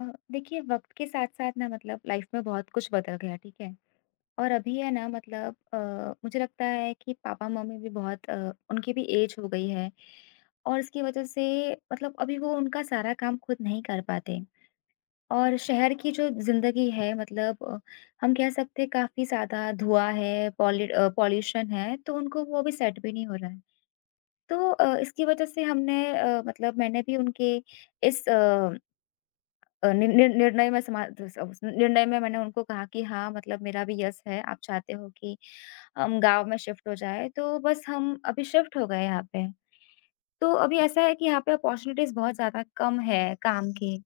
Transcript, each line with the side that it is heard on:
left: अ, देखिए वक़्त के साथ-साथ ना मतलब लाइफ़ में बहुत कुछ बदल गया, ठीक है? और अभी है ना मतलब मुझे लगता है कि पापा-मम्मी भी बहुत उनकी भी एज हो गई है और इसकी वजह से मतलब अभी वो उनका सारा काम खुद नहीं कर पाते। और शहर की जो ज़िंदगी है मतलब हम कह सकते हैं काफ़ी ज़्यादा धुआँ है, पॉल्यूशन है, तो उनको वो भी सेट भी नहीं हो रहा है। तो इसकी वजह से मतलब मैंने भी उनके इस अ अ, नि नि निर्णय में समा तो स उस निर्णय में मैंने उनको कहा कि हाँ, मतलब मेरा भी यस है, आप चाहते हो कि हम गाँव में शिफ्ट हो जाएँ, तो बस हम अभी शिफ्ट हो गए यहाँ पे। तो अभी ऐसा है कि यहाँ पे अपॉर्च्युनिटीज़ बहुत ज़्यादा कम है काम की,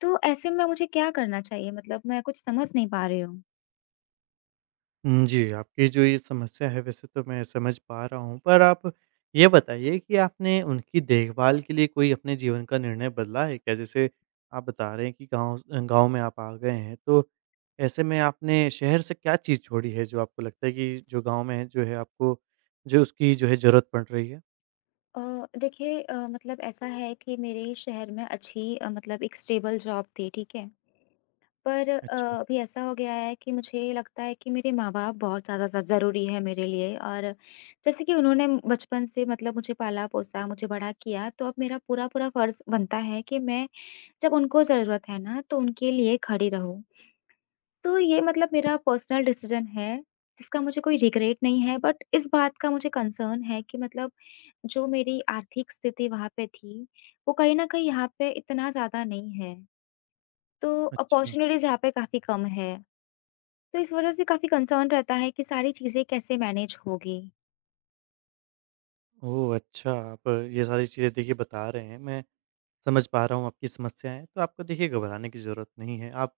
left: तो ऐसे में मुझे क्या करना चाहिए? मतलब मैं कुछ समझ नहीं पा रही हूँ।
right: हुँ, जी, आपकी जो ये समस्या है वैसे तो मैं समझ पा रहा हूँ। पर आप ये बताइए कि आपने उनकी देखभाल के लिए कोई अपने जीवन का निर्णय बदला है क्या? जैसे आप बता रहे हैं कि गाँव में आप आ गए हैं, तो ऐसे में आपने शहर से क्या चीज़ छोड़ी है जो आपको लगता है कि जो गाँव में है जो है आपको जो उसकी जो है ज़रूरत पड़ रही है?
left: अ, देखिए मतलब ऐसा है कि मेरे शहर में मतलब एक स्टेबल जॉब थी, ठीक है? पर
right: अच्छा,
left: अभी ऐसा हो गया है कि मुझे लगता है कि मेरे माँ-बाप बहुत ज़्यादा ज़ ज़रूरी है मेरे लिए और जैसे कि उन्होंने बचपन से मतलब मुझे पाला-पोसा, मुझे बड़ा किया, तो अब मेरा पूरा-पूरा फ़र्ज़ बनता है कि मैं जब उनको ज़रूरत है ना, तो उनके लिए खड़ी रहूँ। तो ये मतलब मेरा पर्सनल डिसीज़न है, जिसका मुझे कोई रिग्रेट नहीं है, बट इस बात का मुझे कंसर्न है कि मतलब जो मेरी आर्थिक स्थिति वहाँ पे थी, वो कहीं न कहीं यहाँ पे इतना ज़्यादा नहीं है। तो
right: अच्छा।
left: अपॉर्च्युनिटीज़ यहाँ पे काफ़ी कम है। तो इस वजह से काफ़ी कंसर्न रहता है कि सारी चीज़ें कैसे मैनेज होगी?
right: ओह! अच्छा, आप ये सारी चीज़ें देखिए बता रहे हैं। मैं समझ पा रहा हूँ आपकी समस्याएँ। तो आपको देखिए घबराने की ज़रूरत नहीं है। आप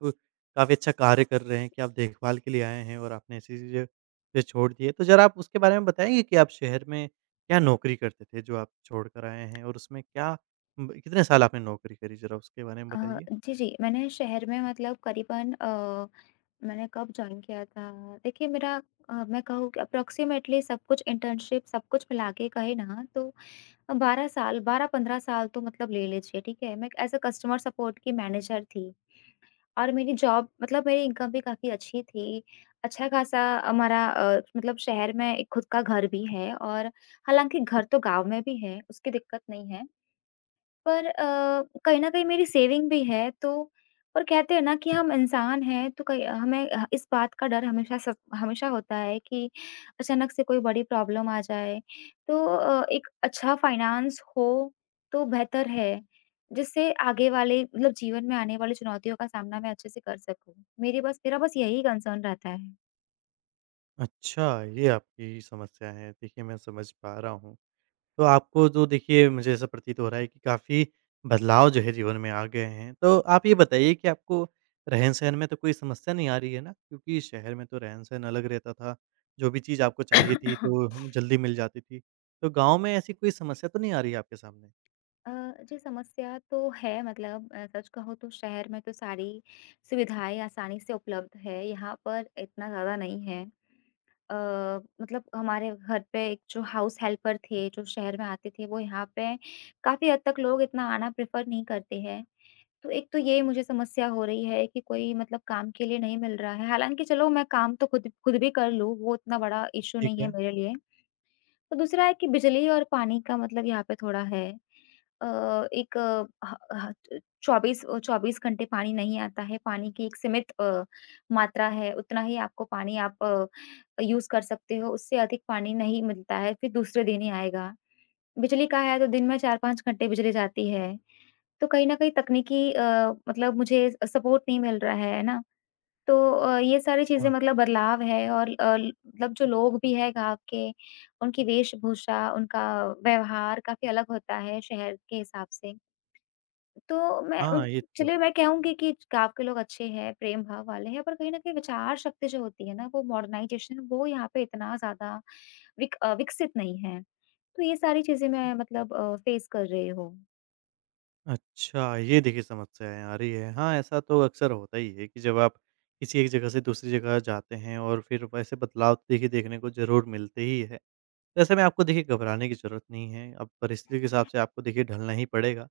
right: काफ़ी अच्छा कार्य कर रहे हैं कि आप देखभाल के लिए आए हैं और आपने ऐसी चीज़ें चीज़ें छोड़ दी है। तो ज़रा आप उसके बारे में बताएँगे कि आप शहर में क्या नौकरी करते थे जो आप छोड़ कर आए हैं? और उसमें क्या ब कितने साल आपने नौकरी करी, ज़रा उसके बारे में
left: अ,
right: बताइए?
left: जी, जी। मैंने शहर में मतलब करीबन मैंने कब जॉइन किया था? देखिए मेरा मैं कहूँ कि अप्रॉक्सिमेटली सब कुछ इंटर्नशिप सब कुछ मिला के कहे ना तो 12 साल 12-15 साल तो मतलब ले लीजिए, ठीक है? मैं एज़ अ कस्टमर सपोर्ट की मैनेजर थी और मेरी जॉब मतलब मेरी इनकम भी काफ़ी अच्छी थी। अच्छा-खासा हमारा मतलब शहर में एक खुद का घर भी है और हालाँकि घर तो गाँव में भी है, उसकी दिक्कत नहीं है। पर कहीं न कहीं मेरी सेविंग भी है तो पर कहते हैं ना कि हम इंसान हैं तो कहीं हमें ह इस बात का डर हमेशा सब हमेशा होता है कि अचानक से कोई बड़ी प्रॉब्लम आ जाए। तो एक अच्छा फाइनेंस हो तो बेहतर है, जिससे आगे वाले मतलब जीवन में आने वाली चुनौतियों का सामना मैं अच्छे से कर सकूँ। मेरी बस मेरा बस यही कंसर्न रहता है।
right: अच्छा, ये आपकी समस्या है। देखिए मैं समझ पा रहा हूँ। तो आपको तो देखिए मुझे ऐसा प्रतीत हो रहा है कि काफ़ी बदलाव जो है जीवन में आ गए हैं। तो आप ये बताइए कि आपको रहन-सहन में तो कोई समस्या नहीं आ रही है ना? क्योंकि शहर में तो रहन-सहन अलग रहता था, जो भी चीज़ आपको चाहिए थी तो हम जल्दी मिल जाती थी। तो गाँव में ऐसी कोई समस्या तो नहीं आ रही है आपके सामने?
left: अ, जी समस्या तो है मतलब सच कहूँ तो शहर में तो सारी सुविधाएँ आसानी से उपलब्ध है, यहाँ पर इतना ज़्यादा नहीं है। अ, मतलब हमारे घर पे एक जो हाउस हेल्पर थे, जो शहर में आते थे, वो यहाँ पे काफ़ी हद तक लोग इतना आना प्रेफ़र नहीं करते हैं। तो एक तो ये मुझे समस्या हो रही है कि कोई मतलब काम के लिए नहीं मिल रहा है, हालाँकि चलो मैं काम तो खुद खुद भी कर लूँ, वो इतना बड़ा इश्यू
right: ठीक
left: नहीं है
right: है,
left: मेरे लिए। तो दूसरा है कि बिजली और पानी का मतलब यहाँ पे थोड़ा है अ, एक अ, ह ह 24 अ, 24 घंटे पानी नहीं आता है, पानी की एक सीमित मात्रा है, उतना ही आपको पानी आप यूज़ कर सकते हो, उससे अधिक पानी नहीं मिलता है, फिर दूसरे दिन ही आएगा। बिजली का है तो दिन में 4-5 घंटे बिजली जाती है, तो कहीं न कहीं तकनीकी मतलब मुझे सपोर्ट नहीं मिल रहा है ना? तो ये सारी चीज़ें
right: अच्छा।
left: मतलब बदलाव है और अ, ल मतलब जो लोग भी हैं गाँव के, उनकी वेशभूषा, उनका व्यवहार काफ़ी अलग होता है शहर के हिसाब से। तो मैं उन
right: हाँ, ये तो
left: चलिए मैं कहूँगी कि गाँव के लोग अच्छे हैं, प्रेम भाव वाले हैं, पर कहीं न कहीं विचार शक्ति जो होती है ना, वो मॉडर्नाइज़ेशन वो यहाँ पे इतना ज़्यादा विकसित नहीं है। तो ये सारी चीज़ें
right: है।
left: मैं मतलब फ़ेस कर रही हूँ।
right: अच्छा, ये देखिए समस्याएँ आ रही है। हाँ, ऐसा तो अक्सर होता ही है कि जब आप किसी एक जगह से दूसरी जगह जाते हैं और फिर वैसे बदलाव तो देखिए देखने को ज़रूर मिलते ही है। वैसे में आपको देखिए घबराने की ज़रूरत नहीं है, अब परिस्थिति के हिसाब से आपको देखिए ढलना ही पड़ेगा।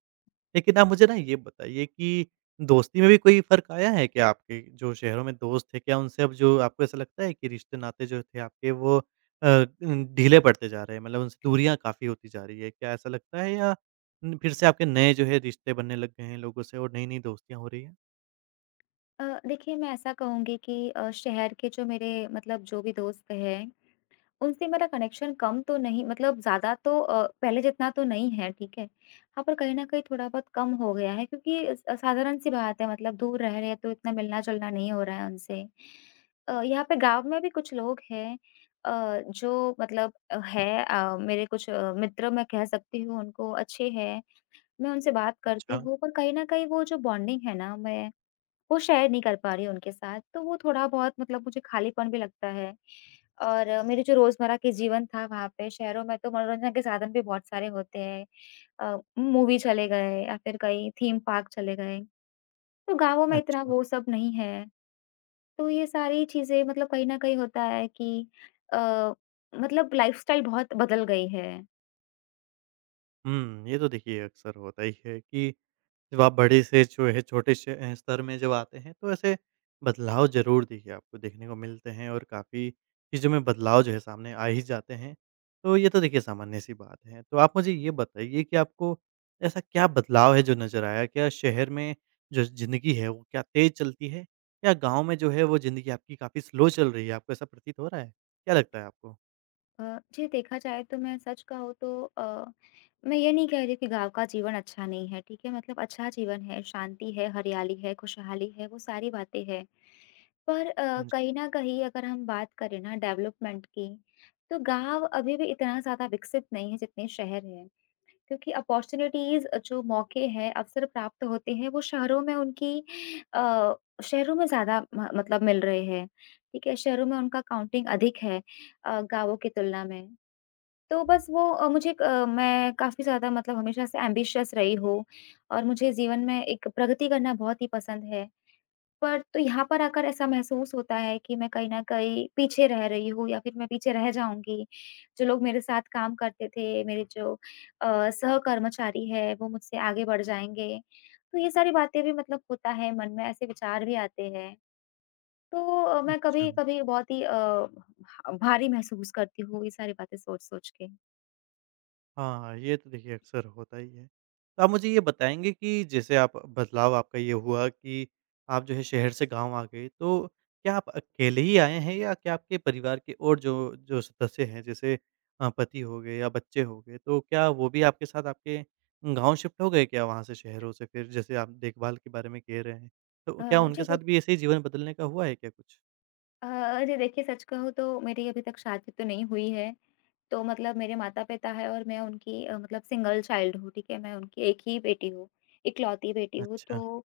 right: लेकिन आप मुझे ना ये बताइए कि दोस्ती में भी कोई फ़र्क आया है क्या आपके? जो शहरों में दोस्त थे, क्या उनसे अब जो आपको ऐसा लगता है कि रिश्ते-नाते जो थे आपके वो अ, ढीले पड़ते जा रहे हैं, मतलब उनसे दूरियाँ काफ़ी होती जा रही है, क्या ऐसा लगता है या फिर से आपके नए जो है रिश्ते बनने लग गए हैं लोगों से और नई-नई दोस्तियाँ हो रही हैं?
left: देखिए मैं ऐसा कहूँगी कि शहर के जो मेरे मतलब जो भी दोस्त हैं उनसे मेरा कनेक्शन कम तो नहीं मतलब ज़्यादा तो पहले जितना तो नहीं है, ठीक है। हाँ, पर कहीं न कहीं थोड़ा बहुत कम हो गया है क्योंकि स साधारण-सी बात है मतलब दूर रह रहे हैं तो इतना मिलना-जुलना नहीं हो रहा है उनसे। यहाँ पे गाँव में भी कुछ लोग हैं अ, जो मतलब अ, है अ, मेरे कुछ अ, मित्र मैं कह सकती हूँ उनको अच्छे हैं, मैं उनसे बात करती
right: अच्छा,
left: हूँ पर कहीं न कहीं वो जो बॉन्डिंग है ना मैं वो शेयर नहीं कर पा रही हूँ उनके साथ, तो वो थोड़ा-बहुत मतलब मुझे खालीपन भी लगता है। और मेरे जो रोज़मर्रा के जीवन था वहाँ पे शहरों में तो मनोरंजन के साधन भी बहुत सारे होते हैं। मूवी चले गए या फिर कहीं थीम पार्क चले गए, तो गाँवों में इतना
right: अच्छा।
left: वो सब नहीं है। तो ये सारी चीज़ें मतलब कहीं न कहीं होता है कि अ, मतलब लाइफ़स्टाइल बहुत बदल गई है।
right: ये तो देखिए अक्सर होता ही है कि जब आप बड़े से जो है छोटे स्तर में जब आते हैं तो ऐसे बदलाव ज़रूर देखिए आपको देखने को मिलते हैं और काफ़ी चीज़ों में बदलाव जो है सामने आ ही जाते हैं। तो ये तो देखिए सामान्य-सी बात है। तो आप मुझे ये बताइए कि आपको ऐसा क्या बदलाव है जो नज़र आया? क्या शहर में जो ज़िंदगी है वो क्या तेज़ चलती है? या गाँव में जो है वो ज़िंदगी आपकी काफ़ी स्लो चल रही है? आपको ऐसा प्रतीत हो रहा है? क्या लगता है आपको?
left: जी देखा जाए तो मैं सच कहूँ तो अ, मैं ये नहीं कह रही कि गाँव का जीवन अच्छा नहीं है, ठीक है? मतलब अच्छा जीवन है, शांति है, हरियाली है, खुशहाली है, वो सारी बातें हैं। पर
right: हाँ जी।
left: कहीं न कहीं अगर हम बात करें ना डेवलपमेंट की, तो गाँव अभी भी इतना ज़्यादा विकसित नहीं है जितने शहर हैं। क्योंकि अपॉर्च्युनिटीज़ जो मौके हैं, अवसर प्राप्त होते हैं, वो शहरों में उनकी अ, शहरों में ज़्यादा म मतलब मिल रहे हैं, ठीक है? शहरों में उनका काउंटिंग अधिक है गाँवों की तुलना में। तो बस वो मुझे एक मैं काफ़ी ज़्यादा मतलब हमेशा से एम्बिशियस रही हूँ और मुझे जीवन में एक प्रगति करना बहुत ही पसंद है। पर तो यहाँ पर आकर ऐसा महसूस होता है कि मैं कहीं न कहीं पीछे रह रही हूँ या फिर मैं पीछे रह जाऊँगी। जो लोग मेरे साथ काम करते थे, मेरे जो सहकर्मचारी हैं, वो मुझसे आगे बढ़ जाएँगे। तो ये सारी बातें भी मतलब होता है मन में, ऐसे विचार भी आते हैं। तो मैं
right: अच्छा।
left: कभी-कभी बहुत ही भारी महसूस करती हूँ ये सारी बातें सोच-सोच के।
right: हाँ, ये तो देखिए अक्सर होता ही है। तो आप मुझे ये बताएँगे कि जैसे आप बदलाव आपका ये हुआ कि आप जो है शहर से गाँव आ गए, तो क्या आप अकेले ही आए हैं या क्या आपके परिवार के और जो जो सदस्य हैं, जैसे पति हो गए या बच्चे हो गए, तो क्या वो भी आपके साथ आपके गाँव शिफ्ट हो गए क्या वहाँ से शहरों से, फिर जैसे आप देखभाल के बारे में कह रहे हैं? तो क्या उनके
left: जी
right: साथ भी ऐसे ही जीवन बदलने का हुआ है क्या कुछ?
left: अरे देखिए सच कहूँ तो मेरी अभी तक शादी तो नहीं हुई है। तो मतलब मेरे माता-पिता हैं और मैं उनकी मतलब सिंगल चाइल्ड हूँ, ठीक है? मैं उनकी एक ही बेटी हूँ, इकलौती बेटी हूँ।
right: अच्छा।
left: तो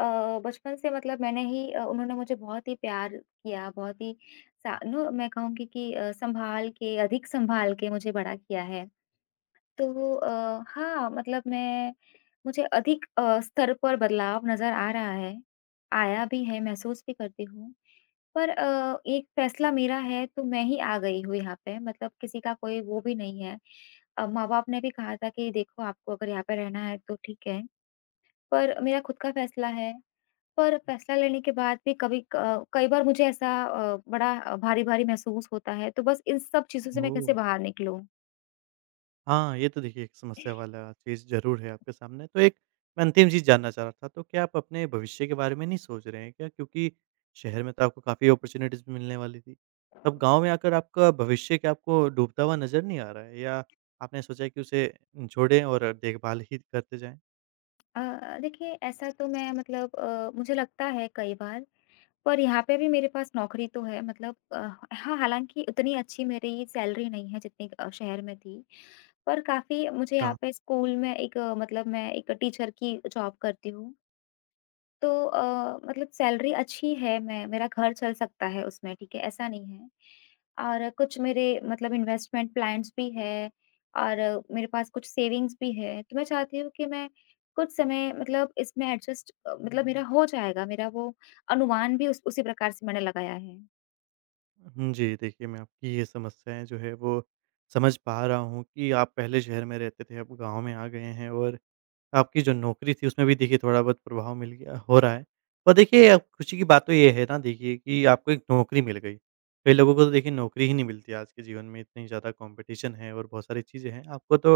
left: अ, बचपन से मतलब उन्होंने मुझे बहुत ही प्यार किया, बहुत ही सा नो मैं कहूँगी कि अ, सँभाल के अधिक सँभाल के मुझे बड़ा किया है। तो हाँ, मतलब मैं मुझे अधिक स्तर पर बदलाव नज़र आ रहा है, आया भी है, महसूस भी करती हूँ। पर एक फैसला मेरा है तो मैं ही आ गई हूँ यहाँ पे मतलब किसी का कोई वो भी नहीं है। माँ-बाप ने भी कहा था कि देखो आपको अगर यहाँ पे रहना है तो ठीक है, पर मेरा खुद का फैसला है। पर फैसला लेने के बाद भी कभी क कई बार मुझे ऐसा बड़ा भारी-भारी महसूस होता है, तो बस इन सब चीज़ों से मैं
right: ओह!
left: कैसे बाहर निकलूँ?
right: हाँ, ये तो देखिए एक समस्या वाला चीज़ ज़रूर है आपके सामने। तो एक, मैं अंतिम चीज़ जानना चाह रहा था, तो क्या आप अपने भविष्य के बारे में नहीं सोच रहे हैं क्या? क्योंकि शहर में तो आपको काफ़ी अपॉर्च्युनिटीज़ मिलने वाली थी। तब गाँव में आकर आपका भविष्य क्या आपको डूबता हुआ नज़र नहीं आ रहा है, या आपने सोचा है कि उसे छोड़ें और देखभाल ही करते जाएँ?
left: अ, देखिए ऐसा तो मैं मतलब मुझे लगता है कई बार पर यहाँ पे भी मेरे पास नौकरी तो है मतलब हाँ, हालाँकि उतनी अच्छी मेरी सैलरी नहीं है जितनी शहर में थी। पर काफ़ी मुझे यहाँ
right: अच्छा।
left: पे स्कूल में एक मतलब मैं एक टीचर की जॉब करती हूँ। तो मतलब सैलरी अच्छी है, मैं मेरा घर चल सकता है उसमें, ठीक है? ऐसा नहीं है। और कुछ मेरे मतलब इन्वेस्टमेंट प्लान्स भी हैं और मेरे पास कुछ सेविंग्स भी है। तो मैं चाहती हूँ कि मैं कुछ समय मतलब इसमें मतलब मेरा हो जाएगा, मेरा वो अनुमान भी उस उसी प्रकार से मैंने लगाया है।
right: हुँ, जी, देखिए मैं आपकी ये समस्याएँ जो है वो समझ पा रहा हूँ कि आप पहले शहर में रहते थे, अब गाँव में आ गए हैं और आपकी जो नौकरी थी उसमें भी देखिए थोड़ा-बहुत प्रभाव मिल गया हो रहा है। पर देखिए अब खुशी की बात तो ये है ना देखिए कि आपको एक नौकरी मिल गई। कई लोगों को तो देखिए नौकरी ही नहीं मिलती, आज के जीवन में इतनी ज़्यादा कॉम्पिटिशन है और बहुत सारी चीज़ें हैं। आपको तो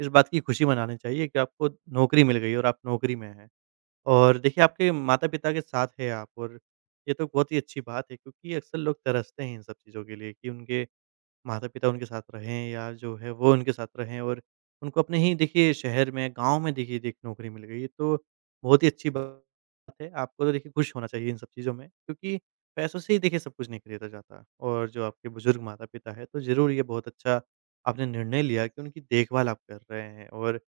right: इस बात की खुशी मनानी चाहिए कि आपको नौकरी मिल गई और आप नौकरी में हैं। और देखिए आपके माता-पिता के साथ हैं आप और ये तो बहुत ही अच्छी बात है, क्योंकि अक्सर लोग तरसते हैं इन सब चीज़ों के लिए कि उनके माता-पिता उनके साथ रहें या जो है वो उनके साथ रहें और उनको अपने ही देखिए शहर में, गाँव में देखिए एक नौकरी मिल गई है तो बहुत ही अच्छी बात है। आपको तो देखिए खुश होना चाहिए इन सब चीज़ों में, क्योंकि पैसों से ही देखिए सब कुछ नहीं खरीदा जाता और जो आपके बुज़ुर्ग माता-पिता हैं तो ज़रूर ये बहुत अच्छा आपने निर्णय लिया कि उनकी देखभाल आप कर रहे हैं। और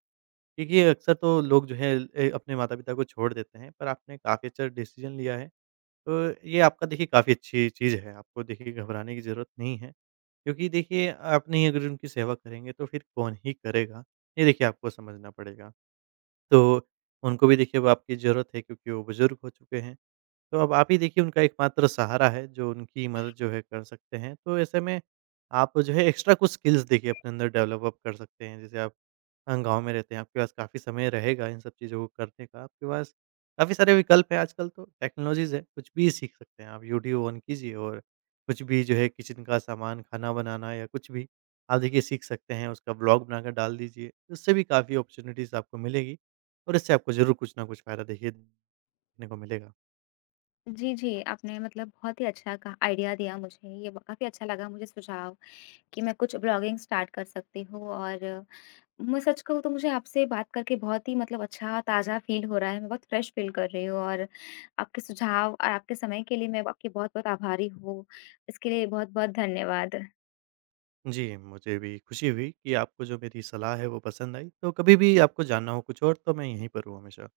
right: देखिए अक्सर तो लोग जो है अपने माता-पिता को छोड़ देते हैं, पर आपने काफ़ी अच्छा डिसीज़न लिया है। तो ये आपका देखिए काफ़ी अच्छी चीज़ है, आपको देखिए घबराने की ज़रूरत नहीं है। क्योंकि देखिए आप नहीं अगर उनकी सेवा करेंगे तो फिर कौन ही करेगा, ये देखिए आपको समझना पड़ेगा। तो उनको भी देखिए अब आपकी ज़रूरत है, क्योंकि वो बुज़ुर्ग हो चुके हैं। तो अब आप ही देखिए उनका एकमात्र सहारा है, जो उनकी मदद जो है कर सकते हैं। तो ऐसे में आप जो है एक्स्ट्रा कुछ स्किल्स देखिए अपने अंदर डेवलप अप कर सकते हैं। जैसे आप गाँव में रहते हैं, आपके पास काफ़ी समय रहेगा इन सब चीज़ों को करने का। आपके पास काफ़ी सारे विकल्प हैं आजकल तो, टेक्नोलॉज़ीज़ है, कुछ भी सीख सकते हैं आप। यूट्यूब ऑन कीजिए और कुछ भी जो है किचन का सामान, खाना बनाना या कुछ भी, आप देखिए सीख सकते हैं। उसका व्लॉग बनाकर डाल दीजिए, उससे भी काफ़ी अपॉर्च्युनिटीज़ आपको मिलेगी और इससे आपको ज़रूर कुछ ना कुछ फ़ायदा देखिए देखने को मिलेगा।
left: जी, जी, आपने मतलब बहुत ही अच्छा कहा आइडिया दिया मुझे, ये काफ़ी अच्छा लगा मुझे सुझाव कि मैं कुछ ब्लॉगिंग स्टार्ट कर सकती हूँ और मैं सच कहूँ तो मुझे आपसे बात करके बहुत ही मतलब ताज़ा फ़ील हो रहा है। मैं बहुत फ्रेश फ़ील कर रही हूँ और आपके सुझाव और आपके समय के लिए मैं आपकी बहुत-बहुत आभारी हूँ। इसके लिए बहुत-बहुत धन्यवाद।
right: जी, मुझे भी खुशी हुई कि आपको जो मेरी सलाह है वो पसंद आई। तो कभी भी आपको जानना हो कुछ और, तो मैं यहीं पर हूँ हमेशा।